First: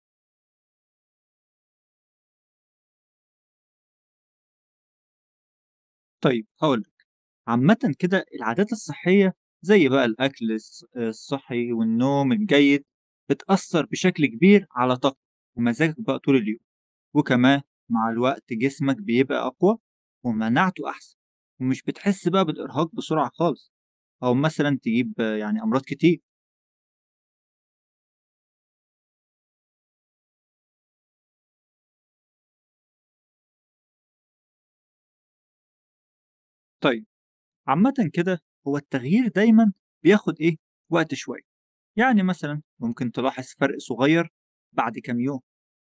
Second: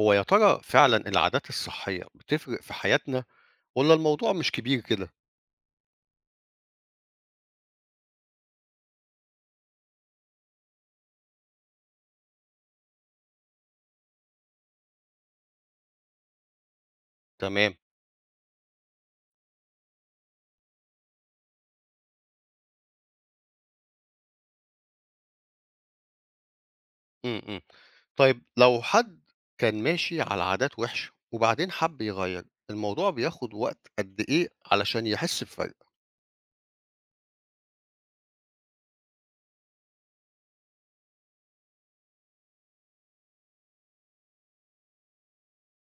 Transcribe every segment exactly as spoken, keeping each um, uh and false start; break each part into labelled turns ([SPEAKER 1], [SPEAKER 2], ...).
[SPEAKER 1] هو يا ترى فعلا العادات الصحية بتفرق في حياتنا ولا الموضوع مش كبير كده؟
[SPEAKER 2] طيب هاقول لك، عامةً كده العادات الصحية زي بقى الأكل الص الصحي والنوم الجيد، بتأثّر بشكل كبير على طاقتك ومزاجك بقى طول اليوم، وكمان
[SPEAKER 1] تمام.
[SPEAKER 2] مع الوقت جسمك بيبقى أقوى ومناعته أحسن، ومش بتحس بقى بالإرهاق بسرعة خالص، أو مثلًا تجيب آه، يعني أمراض كتير.
[SPEAKER 1] م -م. طيب لو حد كان ماشي على عادات وحشة وبعدين حب يغير الموضوع بياخد وقت قد إيه علشان يحس بفرق؟
[SPEAKER 2] طيب عامةً كده هو التغيير دايمًا بياخد إيه، وقت شوية، يعني مثلًا ممكن تلاحظ فرق صغير بعد كام يوم.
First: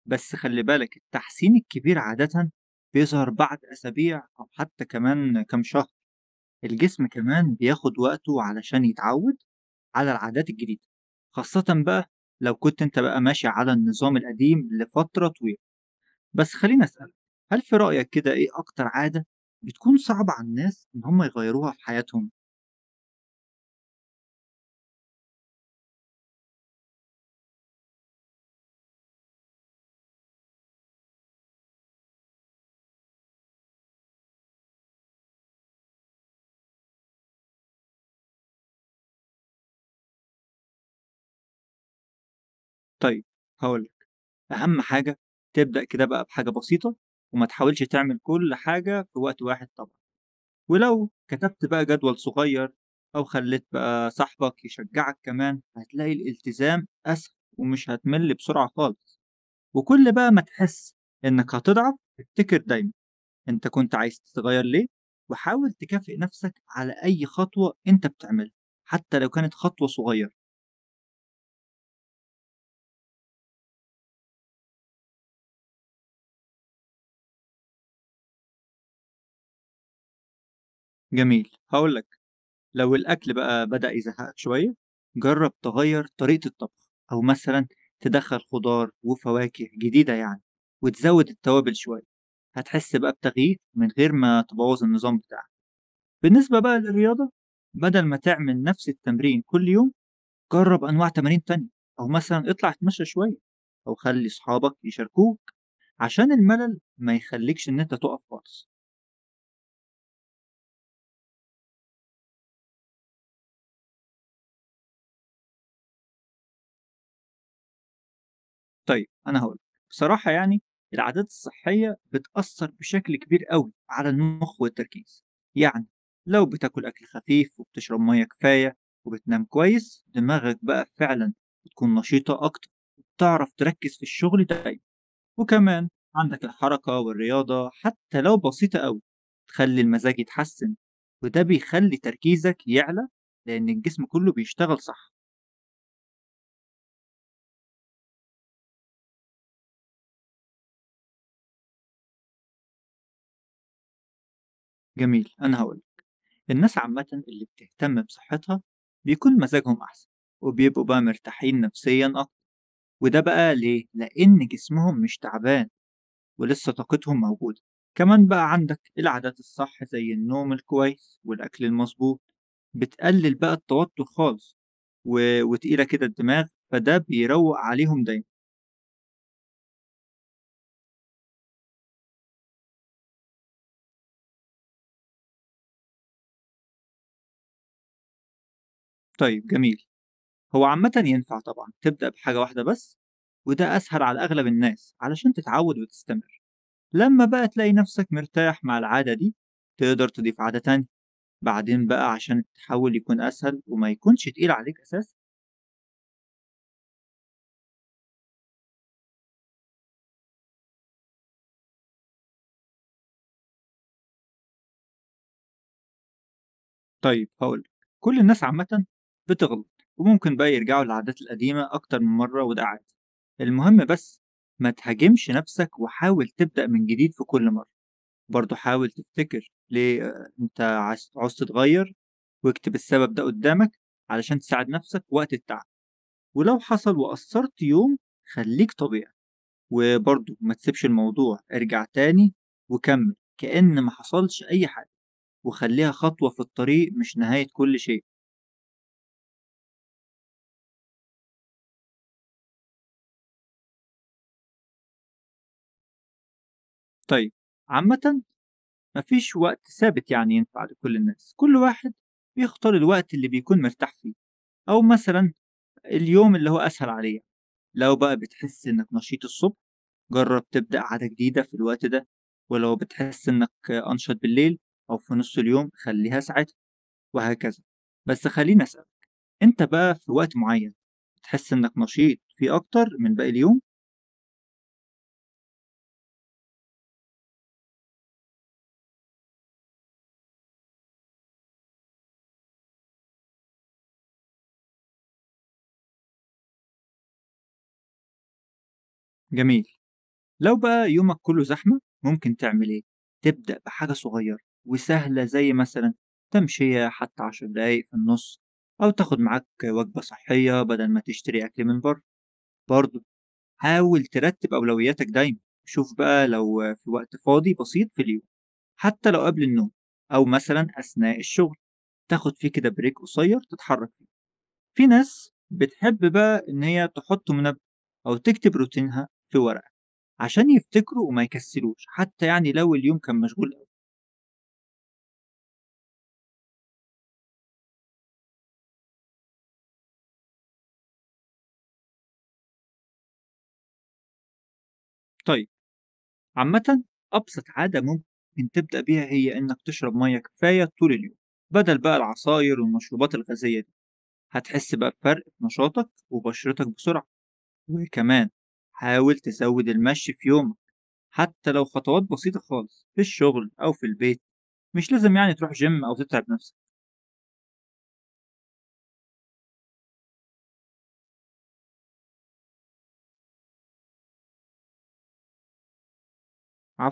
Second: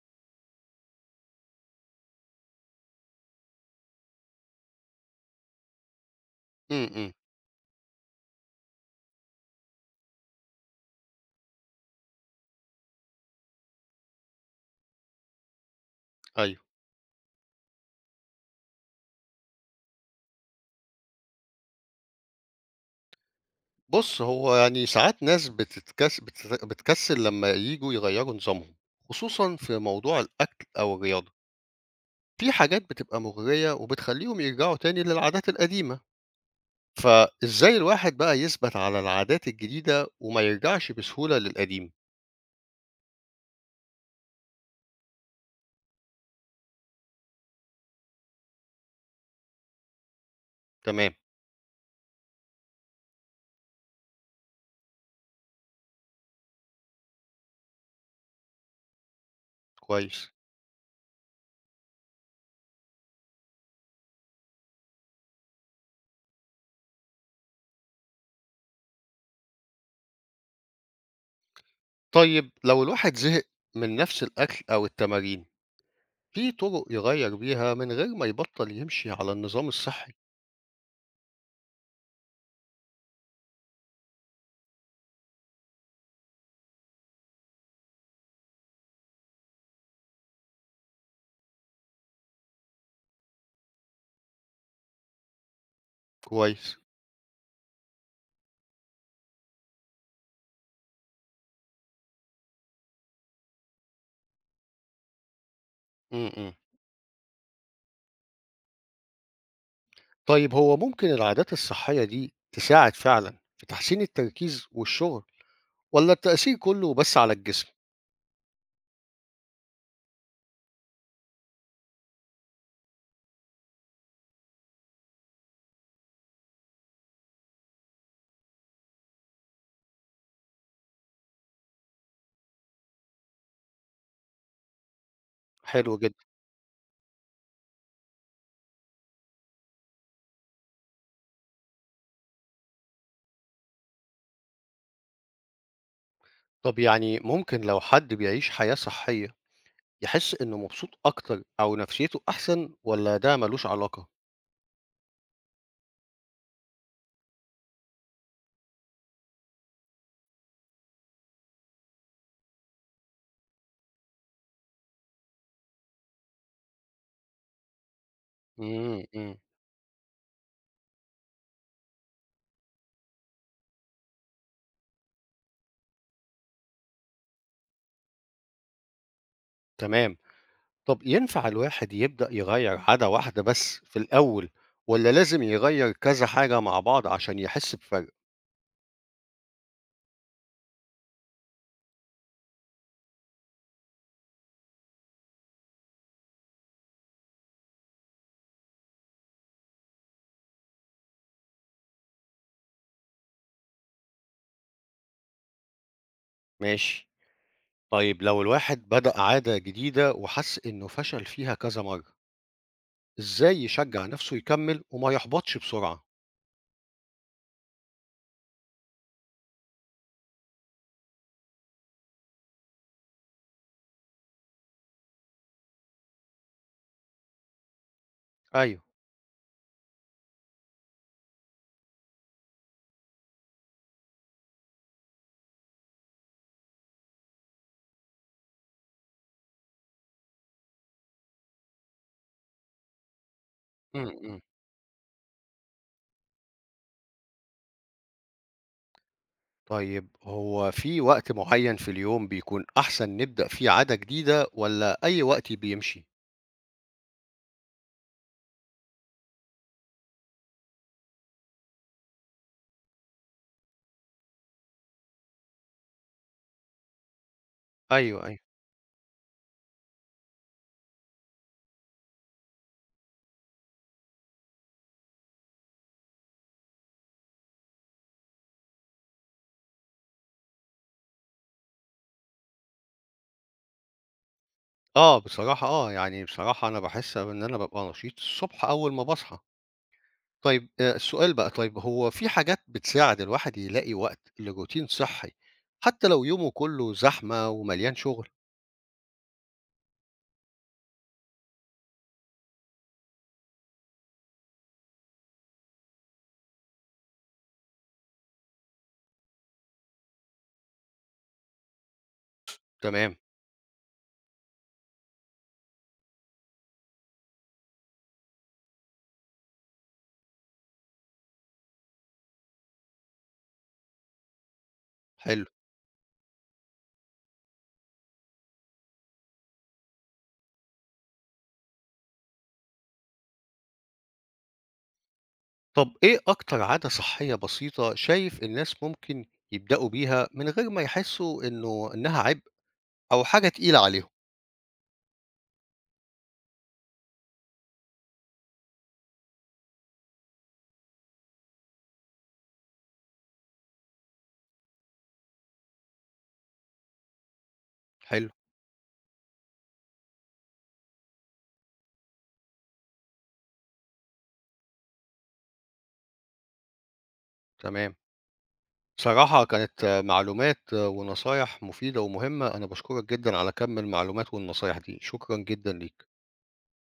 [SPEAKER 2] بس خلّي بالك التحسين الكبير عادةً بيظهر بعد أسابيع أو حتى كمان كام شهر،
[SPEAKER 1] م
[SPEAKER 2] الجسم
[SPEAKER 1] -م.
[SPEAKER 2] كمان بياخد وقته علشان يتعوّد على العادات الجديدة، خاصةً بقى لو كنت أنت بقى ماشي على النظام القديم لفترة طويلة. بس
[SPEAKER 1] أيوه.
[SPEAKER 2] خلّيني أسألك، هل في رأيك كده إيه أكتر عادة بتكون صعبة على الناس إن هم يغيّروها في حياتهم؟
[SPEAKER 1] بص، هو يعني ساعات ناس بتتكس... بتت... بتكسل لما يجوا يغيروا نظامهم، خصوصا في موضوع الأكل أو الرياضة. في حاجات بتبقى مغرية وبتخليهم يرجعوا تاني للعادات القديمة، فإزاي الواحد بقى يثبت على العادات الجديدة وما يرجعش بسهولة للقديم؟
[SPEAKER 2] طيب هاقول لك، أهم حاجة تبدأ كده بقى بحاجة بسيطة وما تحاولش تعمل كل حاجة في وقت واحد طبعًا. ولو
[SPEAKER 1] تمام،
[SPEAKER 2] كتبت بقى جدول صغير أو خليت بقى صاحبك يشجعك كمان هتلاقي الالتزام أسهل ومش هتمل بسرعة خالص، وكل
[SPEAKER 1] كويس.
[SPEAKER 2] بقى ما تحس إنك هتضعف افتكر دايما أنت كنت عايز تتغير ليه، وحاول تكافئ نفسك على أي خطوة أنت بتعملها حتى لو كانت خطوة صغيرة.
[SPEAKER 1] طيب لو الواحد زهق من نفس الأكل أو التمارين، في طرق يغير بيها من غير ما يبطل يمشي على النظام الصحي؟
[SPEAKER 2] جميل هقولك، لو الأكل بقى بدأ يزهقك شوية جرب تغير طريقة الطبخ أو مثلا تدخل خضار وفواكه جديدة يعني، وتزود التوابل شوية هتحس بقى بتغيير من غير ما تبوظ النظام بتاعك. بالنسبة
[SPEAKER 1] كويس.
[SPEAKER 2] بقى للرياضة بدل ما تعمل نفس التمرين كل يوم جرب أنواع تمارين تانية، أو مثلا اطلع اتمشى شوية أو خلي صحابك يشاركوك
[SPEAKER 1] امم
[SPEAKER 2] عشان
[SPEAKER 1] امم.
[SPEAKER 2] الملل ما يخليكش إن أنت تقف خالص.
[SPEAKER 1] طيب هو ممكن العادات الصحية دي تساعد فعلا في تحسين التركيز والشغل ولا التأثير كله بس على الجسم؟
[SPEAKER 2] طيب أنا هاقول لك، بصراحة يعني العادات الصحية بتأثّر بشكل كبير أوي على المخ والتركيز، يعني لو بتاكل أكل خفيف وبتشرب مَيّة كفاية وبتنام كويس، دماغك بقى فعلًا بتكون نشيطة أكتر وبتعرف تركّز في الشغل دايمًا، وكمان
[SPEAKER 1] حلو جدا.
[SPEAKER 2] عندك الحركة والرياضة حتى لو بسيطة أوي، بتخلّي المزاج يتحسّن وده بيخلّي تركيزك يعلى لإن الجسم كلّه بيشتغل صح.
[SPEAKER 1] طب يعني ممكن لو حد بيعيش حياة صحية يحس إنه مبسوط أكتر أو نفسيته أحسن والّا ده مالوش علاقة؟
[SPEAKER 2] جميل، أنا هاقول الناس عامة اللي بتهتم بصحتها بيكون مزاجهم أحسن وبيبقوا بقى مرتاحين نفسيا أكتر، وده بقى ليه؟ لأن جسمهم مش تعبان ولسه طاقتهم موجودة، كمان بقى عندك
[SPEAKER 1] إمم، إمم،
[SPEAKER 2] العادات الصح زي النوم الكويس والأكل المظبوط بتقلل بقى التوتر خالص و... وتقيلة كده الدماغ، فده بيروق عليهم دايما.
[SPEAKER 1] تمام. طب ينفع الواحد يبدأ يغيّر عادة واحدة بس في الأول والّا لازم يغيّر كذا حاجة مع بعض عشان يحس بفرق؟
[SPEAKER 2] طيب جميل، هو عامة ينفع طبعا تبدأ بحاجة واحدة بس، وده أسهل على أغلب الناس علشان تتعود وتستمر، لما بقى تلاقي نفسك مرتاح مع العادة دي تقدر تضيف عادة تانية بعدين بقى عشان التحول يكون أسهل وما يكونش تقيل عليك أساس.
[SPEAKER 1] ماشي. طيب لو الواحد بدأ عادة جديدة وحس إنه فشل فيها كذا مرّة، إزاي يشجع نفسه يكمّل وما يحبطش بسرعة؟
[SPEAKER 2] طيب هقولك، كل الناس عامة بتغلط وممكن بقى يرجعوا للعادات القديمة أكتر من مرة وده عادي، المهم بس ما تهاجمش نفسك وحاول تبدأ من جديد في كل مرة، برضه
[SPEAKER 1] أيوه.
[SPEAKER 2] حاول تفتكر ليه آه، أنت عايز عاوز تتغير، واكتب السبب ده قدامك علشان تساعد نفسك وقت التعب، ولو حصل وقصرت يوم خليك طبيعي وبرضه ما تسيبش الموضوع، ارجع تاني وكمل كأن ما
[SPEAKER 1] إمم، إمم.
[SPEAKER 2] حصلش أي حاجة، وخليها خطوة في الطريق مش نهاية كل شيء.
[SPEAKER 1] طيب هو في وقت معيّن في اليوم بيكون أحسن نبدأ فيه عادة جديدة والّا أي وقت بيمشي؟
[SPEAKER 2] طيب عامة مفيش وقت ثابت يعني ينفع لكل الناس، كل واحد بيختار الوقت اللي بيكون مرتاح فيه، أو مثلا اليوم اللي هو أسهل عليه، لو بقى
[SPEAKER 1] أيوه، أيوه.
[SPEAKER 2] بتحس إنك نشيط الصبح جرب تبدأ عادة جديدة في الوقت ده، ولو بتحس إنك أنشط بالليل أو في نص اليوم خليها ساعتها وهكذا. بس خليني أسأل، أنت بقى في وقت معين تحس إنك نشيط فيه أكتر من باقي اليوم؟
[SPEAKER 1] آه، بصراحة آه، يعني بصراحة أنا باحس إن أنا بابقى نشيط الصبح أول ما باصحى. طيب آآ السؤال بقى، طيب هو في حاجات بتساعد الواحد يلاقي وقت لروتين صحّي حتى لو يومه كُلّه زحمة ومليان شغل؟
[SPEAKER 2] جميل، لو بقى يومك كله زحمة ممكن تعمل إيه؟ تبدأ بحاجة صغيرة وسهلة زي مثلا تمشية حتى عشر دقايق في النص، أو تاخد معاك وجبة صحية بدل ما تشتري أكل من بره، برضه
[SPEAKER 1] تمام،
[SPEAKER 2] حاول ترتب أولوياتك دايما، شوف بقى لو في وقت فاضي بسيط في اليوم حتى لو قبل النوم أو مثلا أثناء الشغل تاخد فيه كده بريك قصير تتحرك، في ناس
[SPEAKER 1] حلو.
[SPEAKER 2] بتحب بقى إن هي تحط منبه أو تكتب روتينها في ورقة عشان يفتكروا وما يكسلوش حتى يعني لو اليوم كان مشغول أوي.
[SPEAKER 1] طب إيه أكتر عادة صحّية بسيطة شايف الناس ممكن يبدأوا بيها من غير ما يحسّوا إنه إنها عبء أو حاجة تقيلة عليهم؟
[SPEAKER 2] طيب عامة أبسط عادة ممكن تبدأ بيها هي إنك تشرب مية كفاية طول اليوم بدل بقى العصاير والمشروبات الغازية دي، هتحس بقى بفرق في نشاطك وبشرتك بسرعة،
[SPEAKER 1] حلو،
[SPEAKER 2] وكمان حاول تزود المشي في يومك حتى لو خطوات بسيطة خالص في الشغل أو في البيت، مش لازم يعني تروح جيم أو تتعب نفسك.
[SPEAKER 1] تمام. بصراحة كانت معلومات ونصايح مفيدة ومهمة، أنا باشكرك جدًا على كم المعلومات والنصايح دي، شكرًا جدًا ليك.
[SPEAKER 2] عفوا.